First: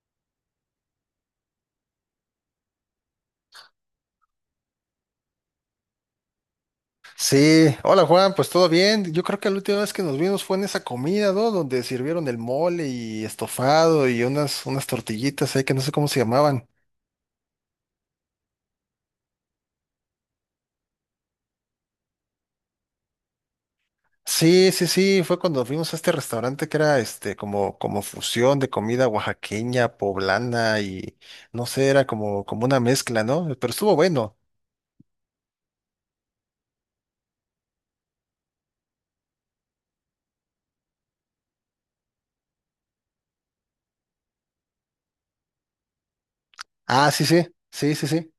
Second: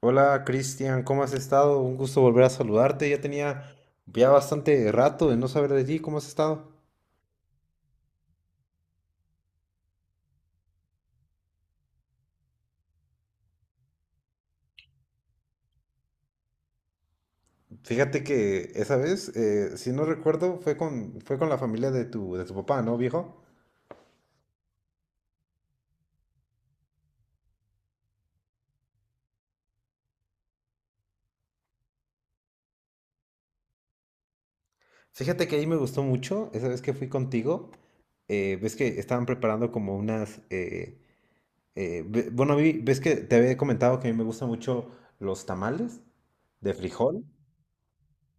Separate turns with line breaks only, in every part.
Hola Cristian, ¿cómo has estado? Un gusto volver a saludarte. Ya tenía ya bastante rato de no saber de ti. ¿Cómo has estado?
Sí, hola Juan, pues todo bien. Yo creo que la última vez que nos vimos fue en esa comida, ¿no? Donde sirvieron el mole y estofado y unas tortillitas ahí que no sé cómo se llamaban.
Fíjate que esa vez, si no recuerdo, fue con la familia de tu papá, ¿no, viejo?
Sí, sí, sí, fue cuando fuimos a este restaurante que era este como fusión de comida oaxaqueña, poblana y no sé, era como una mezcla, ¿no? Pero estuvo bueno.
Fíjate que ahí me gustó mucho esa vez que fui contigo. Ves que estaban preparando como unas... bueno, ves que te había comentado que a mí me gustan mucho los tamales de
Ah, sí,
frijol.
sí, sí, sí, sí.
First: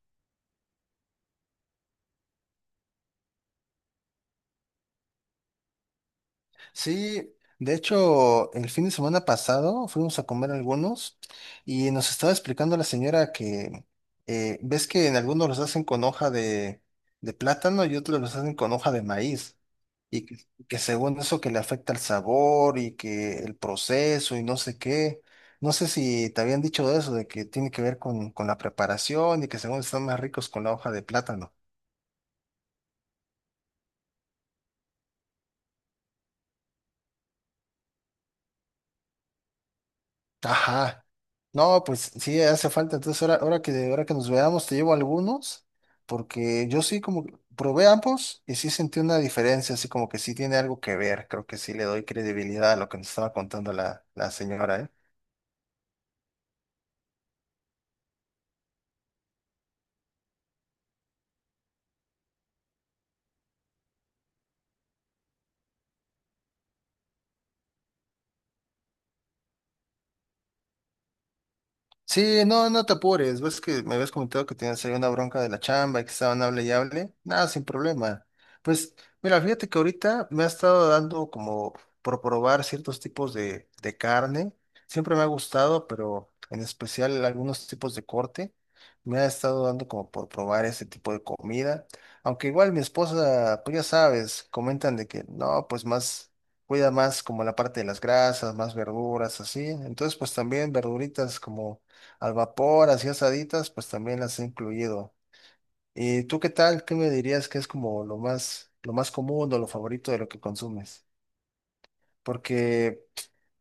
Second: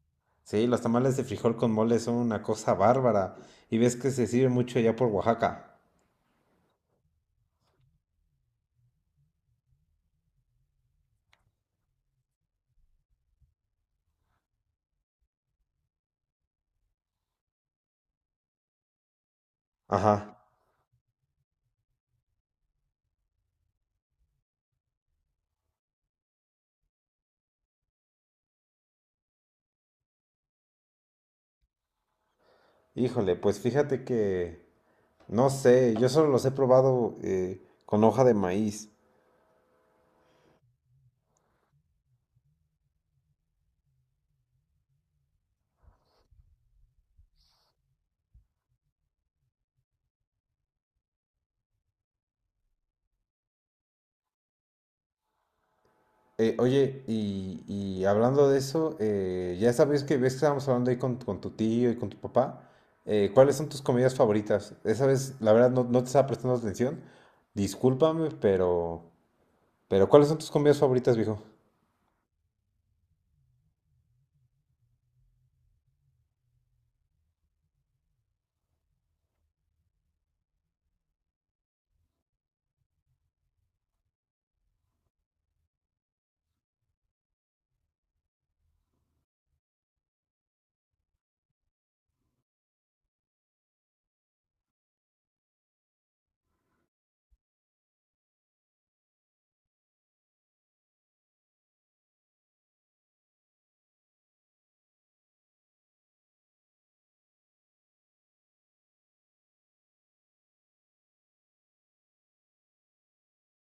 Sí, los tamales de frijol con mole son una cosa bárbara. Y ves que se sirve mucho allá por Oaxaca.
Sí, de hecho, el fin de semana pasado fuimos a comer algunos y nos estaba explicando la señora que ves que en algunos los hacen con de plátano y otros los hacen con hoja de maíz
Ajá.
y que según eso que le afecta el sabor y que el proceso y no sé qué. No sé si te habían dicho eso, de que tiene que ver con la preparación y que según están más ricos con la hoja de plátano.
Híjole, pues fíjate que... No sé, yo solo los he probado con hoja de maíz.
Ajá. No, pues sí, hace falta. Entonces, ahora que nos veamos, te llevo algunos, porque yo sí como que probé ambos y sí sentí una diferencia, así como que sí tiene algo que ver. Creo que sí le doy credibilidad a lo que nos estaba contando la señora, ¿eh?
Oye, y hablando de eso, ya sabes que ves que estábamos hablando ahí con tu tío y con tu papá. ¿Cuáles son tus comidas favoritas? Esa vez, la verdad, no te estaba prestando atención. Discúlpame, pero... Pero ¿cuáles son tus comidas favoritas, viejo?
Sí, no, no te apures. Ves que me habías comentado que tenías ahí una bronca de la chamba y que estaban hable y hable. Nada, sin problema. Pues, mira, fíjate que ahorita me ha estado dando como por probar ciertos tipos de carne. Siempre me ha gustado, pero en especial algunos tipos de corte. Me ha estado dando como por probar ese tipo de comida. Aunque igual mi esposa, pues ya sabes, comentan de que no, pues más cuida más como la parte de las grasas, más verduras, así. Entonces, pues también verduritas como al vapor, así asaditas, pues también las he incluido. ¿Y tú qué tal? ¿Qué me dirías que es como lo más común o lo favorito de lo que consumes? Porque,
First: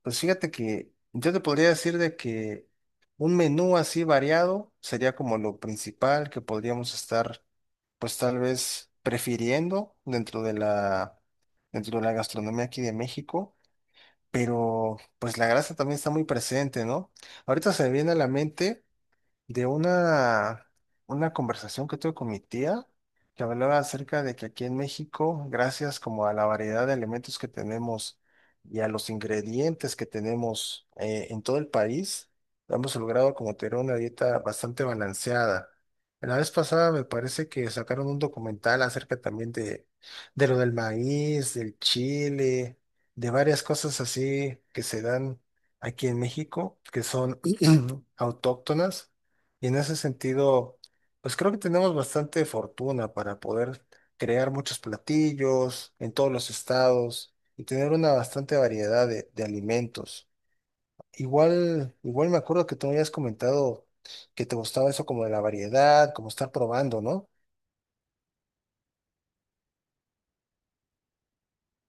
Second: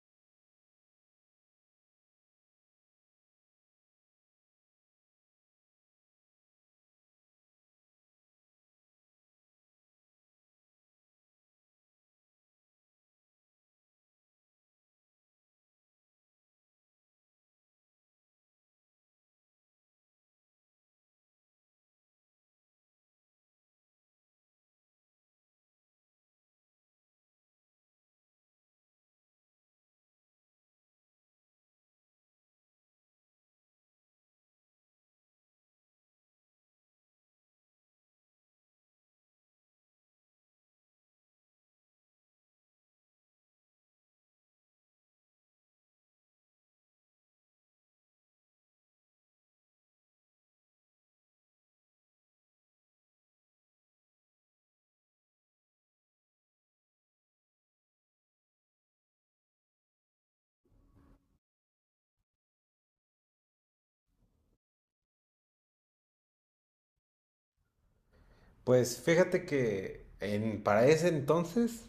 pues fíjate que yo te podría decir de que un menú así variado sería como lo principal que podríamos estar, pues tal vez prefiriendo dentro de dentro de la gastronomía aquí de México, pero pues la grasa también está muy presente, ¿no? Ahorita se me viene a la mente de una conversación que tuve con mi tía, que hablaba acerca de que aquí en México, gracias como a la variedad de elementos que tenemos y a los ingredientes que tenemos en todo el país, hemos logrado como tener una dieta bastante balanceada. La vez pasada me parece que sacaron un documental acerca también de lo del maíz, del chile, de varias cosas así que se dan aquí en México, que son autóctonas y en ese sentido, pues creo que tenemos bastante fortuna para poder crear muchos platillos en todos los estados y tener una bastante variedad de alimentos. Igual me acuerdo que tú me habías comentado que te gustaba eso como de la variedad, como estar probando, ¿no?
Pues fíjate que en, para ese entonces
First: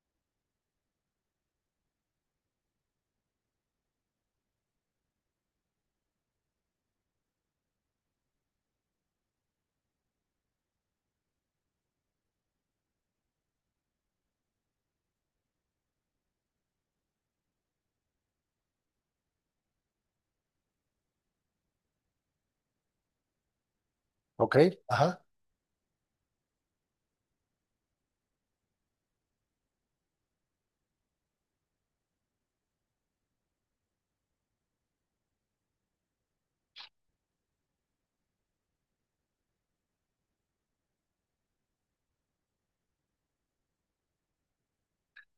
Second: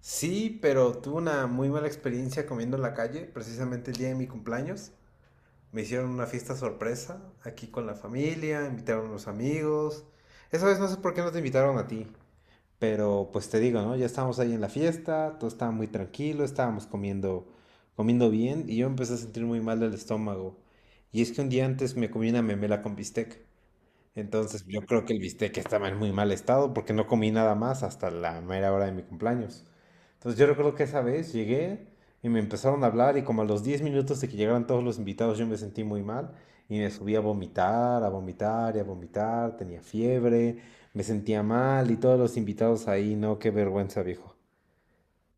sí, pero tuve una muy mala experiencia comiendo en la calle, precisamente el día de mi cumpleaños. Me hicieron una fiesta sorpresa aquí con la familia, invitaron a los amigos. Esa vez no sé por qué no te invitaron a ti, pero pues te digo, ¿no? Ya estábamos ahí en la fiesta, todo estaba muy tranquilo, estábamos comiendo bien y yo empecé a sentir muy mal del estómago. Y es que un día antes me comí una memela con bistec.
Ok,
Entonces yo creo que el
ajá.
bistec estaba en muy mal estado porque no comí nada más hasta la mera hora de mi cumpleaños. Entonces yo recuerdo que esa vez llegué y me empezaron a hablar y como a los 10 minutos de que llegaran todos los invitados yo me sentí muy mal y me subí a vomitar y a vomitar, tenía fiebre, me sentía mal y todos los invitados ahí, no, qué vergüenza, viejo.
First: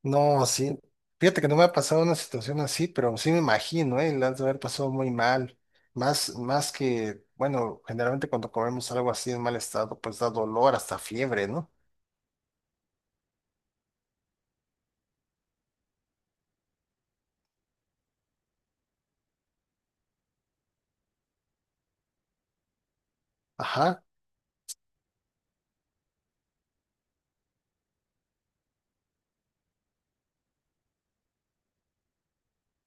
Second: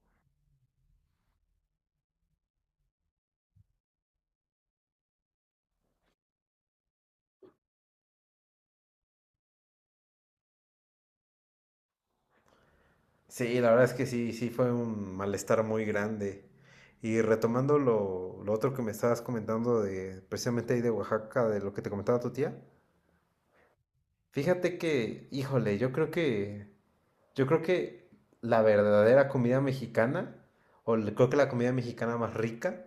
No, sí. Fíjate que no me ha pasado una situación así, pero sí me imagino, ¿eh? La has de haber pasado muy mal. Más que, bueno, generalmente cuando comemos algo así en mal estado, pues da dolor, hasta fiebre, ¿no?
Sí, la verdad es que sí, sí fue un malestar muy grande. Y retomando lo otro que me estabas comentando de precisamente ahí de Oaxaca, de lo que te comentaba tu tía,
Ajá.
fíjate que, híjole, yo creo que la verdadera comida mexicana, creo que la comida mexicana más rica,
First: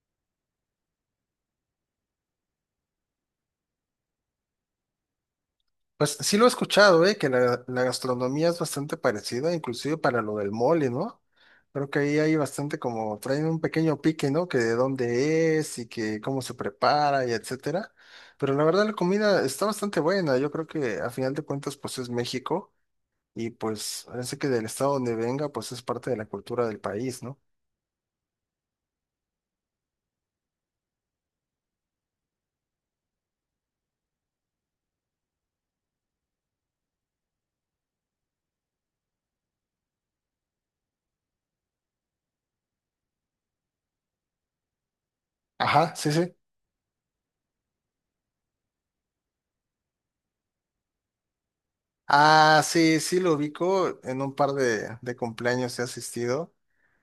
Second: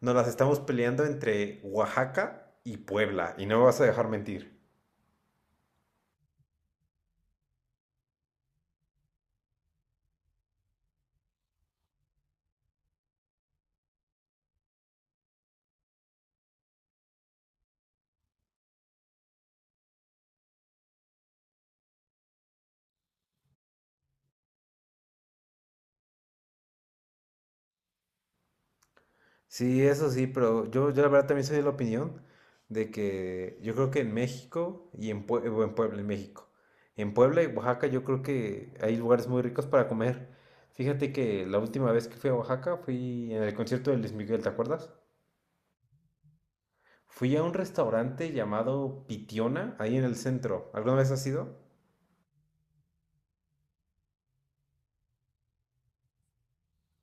nos las estamos peleando entre Oaxaca y Puebla, y no me vas a dejar mentir.
Pues sí lo he escuchado, ¿eh? Que la gastronomía es bastante parecida, inclusive para lo del mole, ¿no? Creo que ahí hay bastante como, traen un pequeño pique, ¿no? Que de dónde es y que cómo se prepara y etcétera. Pero la verdad la comida está bastante buena. Yo creo que a final de cuentas, pues es México. Y pues parece que del estado donde venga, pues es parte de la cultura del país, ¿no?
Sí, eso sí, pero yo la verdad también soy de la opinión de que yo creo que en México o en Puebla, en México, en Puebla y Oaxaca yo creo que hay lugares muy ricos para comer. Fíjate que la última vez que fui a Oaxaca fui en el concierto de Luis Miguel, ¿te acuerdas?
Ajá, sí, sí.
Fui a un restaurante llamado Pitiona, ahí en el centro. ¿Alguna vez has ido?
Ah, sí, sí lo ubico, en un par de cumpleaños he asistido.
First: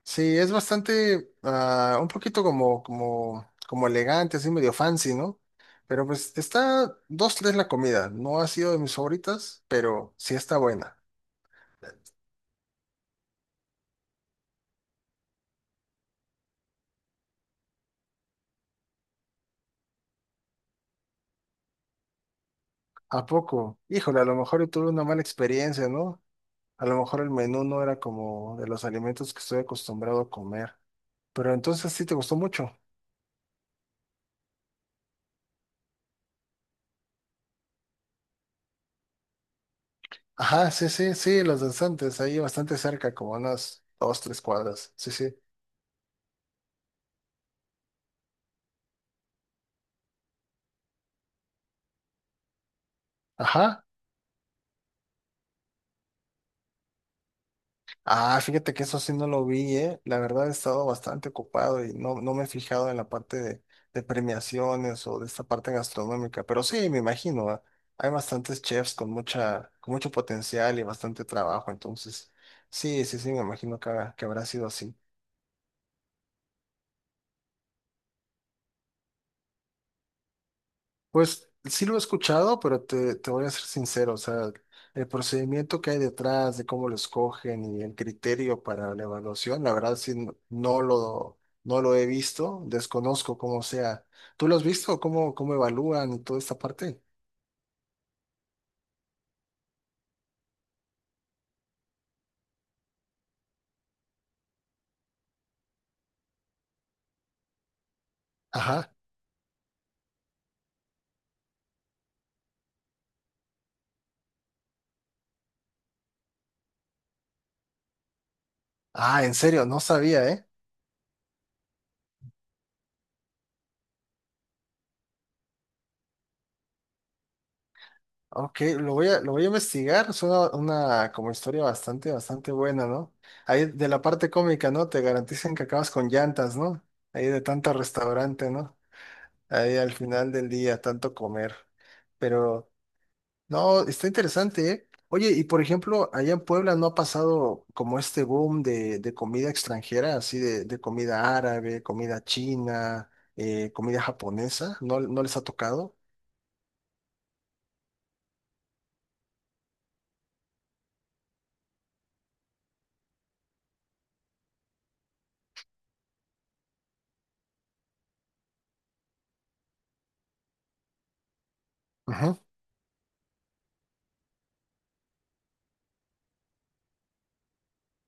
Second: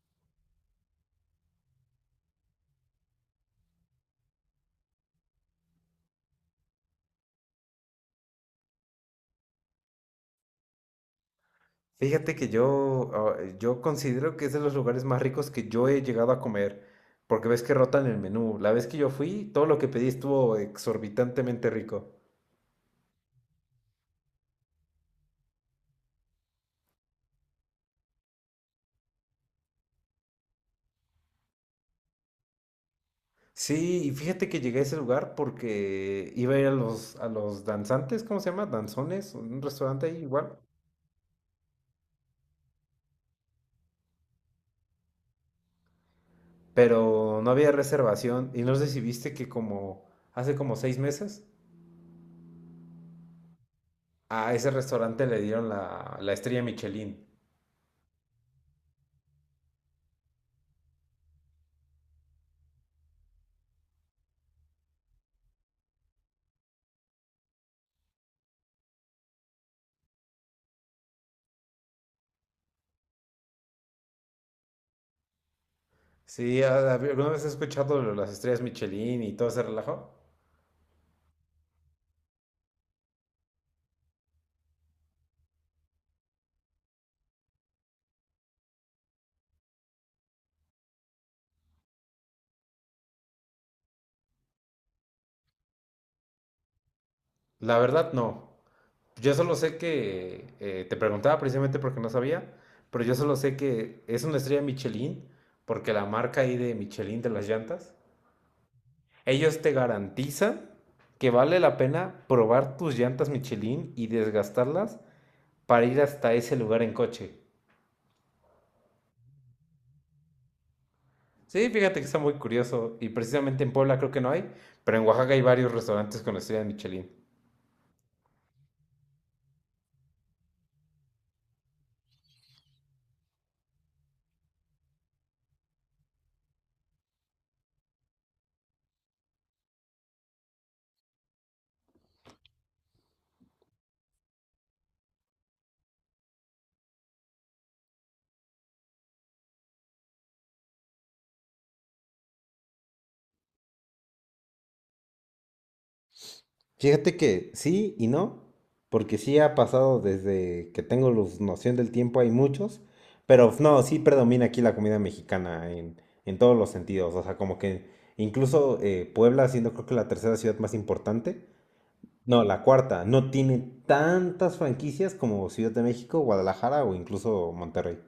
Sí, es bastante, ah, un poquito como elegante, así medio fancy, ¿no? Pero pues está dos, tres la comida, no ha sido de mis favoritas, pero sí está buena.
Fíjate que yo, yo considero que es de los lugares más ricos que yo he llegado a comer, porque ves que rotan el menú. La vez que yo fui, todo lo que pedí estuvo exorbitantemente rico.
¿A poco? Híjole, a lo mejor yo tuve una mala experiencia, ¿no? A lo mejor el menú no era como de los alimentos que estoy acostumbrado a comer. Pero entonces sí te gustó mucho.
Sí, y fíjate que llegué a ese lugar porque iba a ir a los danzantes, ¿cómo se llama? Danzones, un restaurante ahí igual.
Ajá, sí, sí, sí, los danzantes, ahí bastante cerca, como unas dos, tres cuadras. Sí, sí.
Pero no había reservación y no sé si viste que como hace como 6 meses.
Ajá.
A ese restaurante le dieron la estrella Michelin.
Ah, fíjate que eso sí no lo vi, ¿eh? La verdad he estado bastante ocupado y no, no me he fijado en la parte de premiaciones o de esta parte gastronómica. Pero sí, me imagino, ah, hay bastantes chefs con con mucho potencial y bastante trabajo. Entonces, sí, sí, sí, me imagino que, que habrá sido así.
Sí, ¿alguna vez has escuchado lo de las estrellas Michelin y todo ese relajo?
Pues sí lo he escuchado, pero te voy a ser sincero, o sea, el procedimiento que hay detrás de cómo lo escogen y el criterio para la evaluación, la verdad sí no lo he visto, desconozco cómo sea. ¿Tú lo has visto? ¿Cómo, cómo evalúan y toda esta parte?
La verdad, no. Yo solo sé que, te preguntaba precisamente porque no sabía, pero yo solo sé que es una estrella Michelin porque la marca ahí de Michelin de las llantas,
Ajá.
ellos te garantizan que vale la pena probar tus llantas Michelin y desgastarlas para ir hasta ese lugar en coche.
Ah, en serio, no sabía, ¿eh?
Sí, fíjate que está muy curioso. Y precisamente en Puebla creo que no hay, pero en Oaxaca hay varios restaurantes con la estrella de Michelin.
Ok, lo voy a investigar, es una como historia bastante, bastante buena, ¿no? Ahí de la parte cómica, ¿no? Te garantizan que acabas con llantas, ¿no? Ahí de tanto restaurante, ¿no? Ahí al final del día, tanto comer. Pero no, está interesante, ¿eh? Oye, y por ejemplo, allá en Puebla no ha pasado como este boom de comida extranjera, así de comida árabe, comida china, comida japonesa, ¿no, no les ha tocado?
Fíjate que sí y no, porque sí ha pasado desde que tengo noción del tiempo, hay muchos, pero no, sí predomina aquí la comida mexicana en todos los sentidos, o sea, como que incluso Puebla, siendo creo que la tercera ciudad más importante,
Ajá.
no, la cuarta, no tiene tantas franquicias como Ciudad de México, Guadalajara o incluso Monterrey.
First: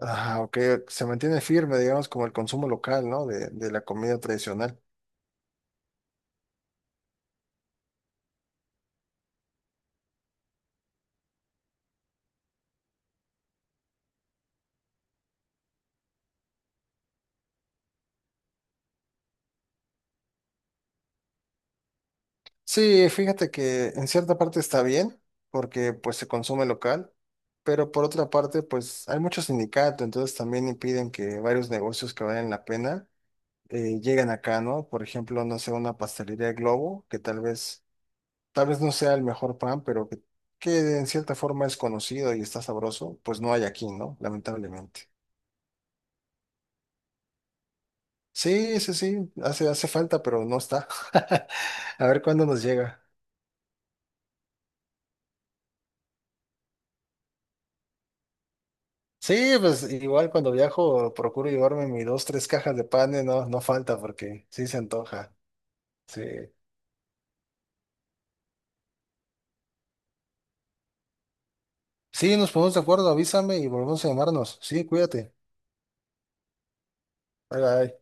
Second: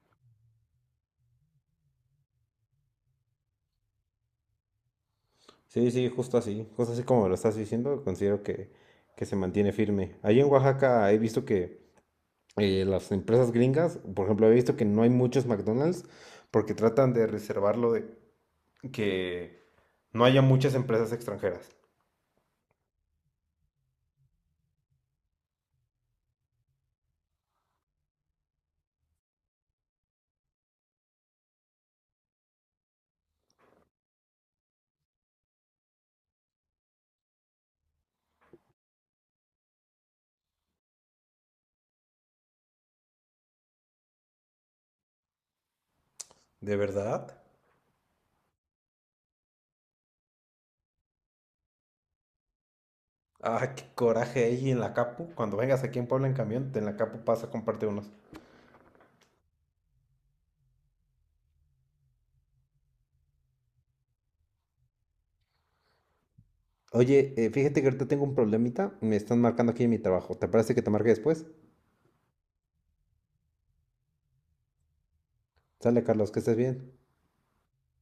Ah, ok, se mantiene firme, digamos, como el consumo local, ¿no? De la comida tradicional.
Sí, sí, justo así como lo estás diciendo, considero que se mantiene firme. Ahí en Oaxaca he visto que las empresas gringas, por ejemplo, he visto que no hay muchos McDonald's porque tratan de reservarlo de que no haya muchas empresas extranjeras.
Sí, fíjate que en cierta parte está bien, porque pues se consume local, pero por otra parte, pues hay muchos sindicatos, entonces también impiden que varios negocios que valen la pena lleguen acá, ¿no? Por ejemplo, no sé, una pastelería Globo, que tal vez no sea el mejor pan, pero que en cierta forma es conocido y está sabroso, pues no hay aquí, ¿no? Lamentablemente.
¿De verdad?
Sí, sí, sí, hace falta, pero no está. A ver cuándo nos llega.
Ah, qué coraje ahí en la Capu. Cuando vengas aquí en Puebla en camión, en la Capu pasa a comprarte unos.
Sí, pues igual cuando viajo procuro llevarme mis dos, tres cajas de pan, no, no falta porque sí se antoja. Sí.
Oye, fíjate que ahorita tengo un problemita, me están marcando aquí en mi trabajo. ¿Te parece que te marque después?
Sí, nos ponemos de acuerdo, avísame y volvemos a llamarnos. Sí, cuídate.
Sale, Carlos, que estés bien.
Bye bye.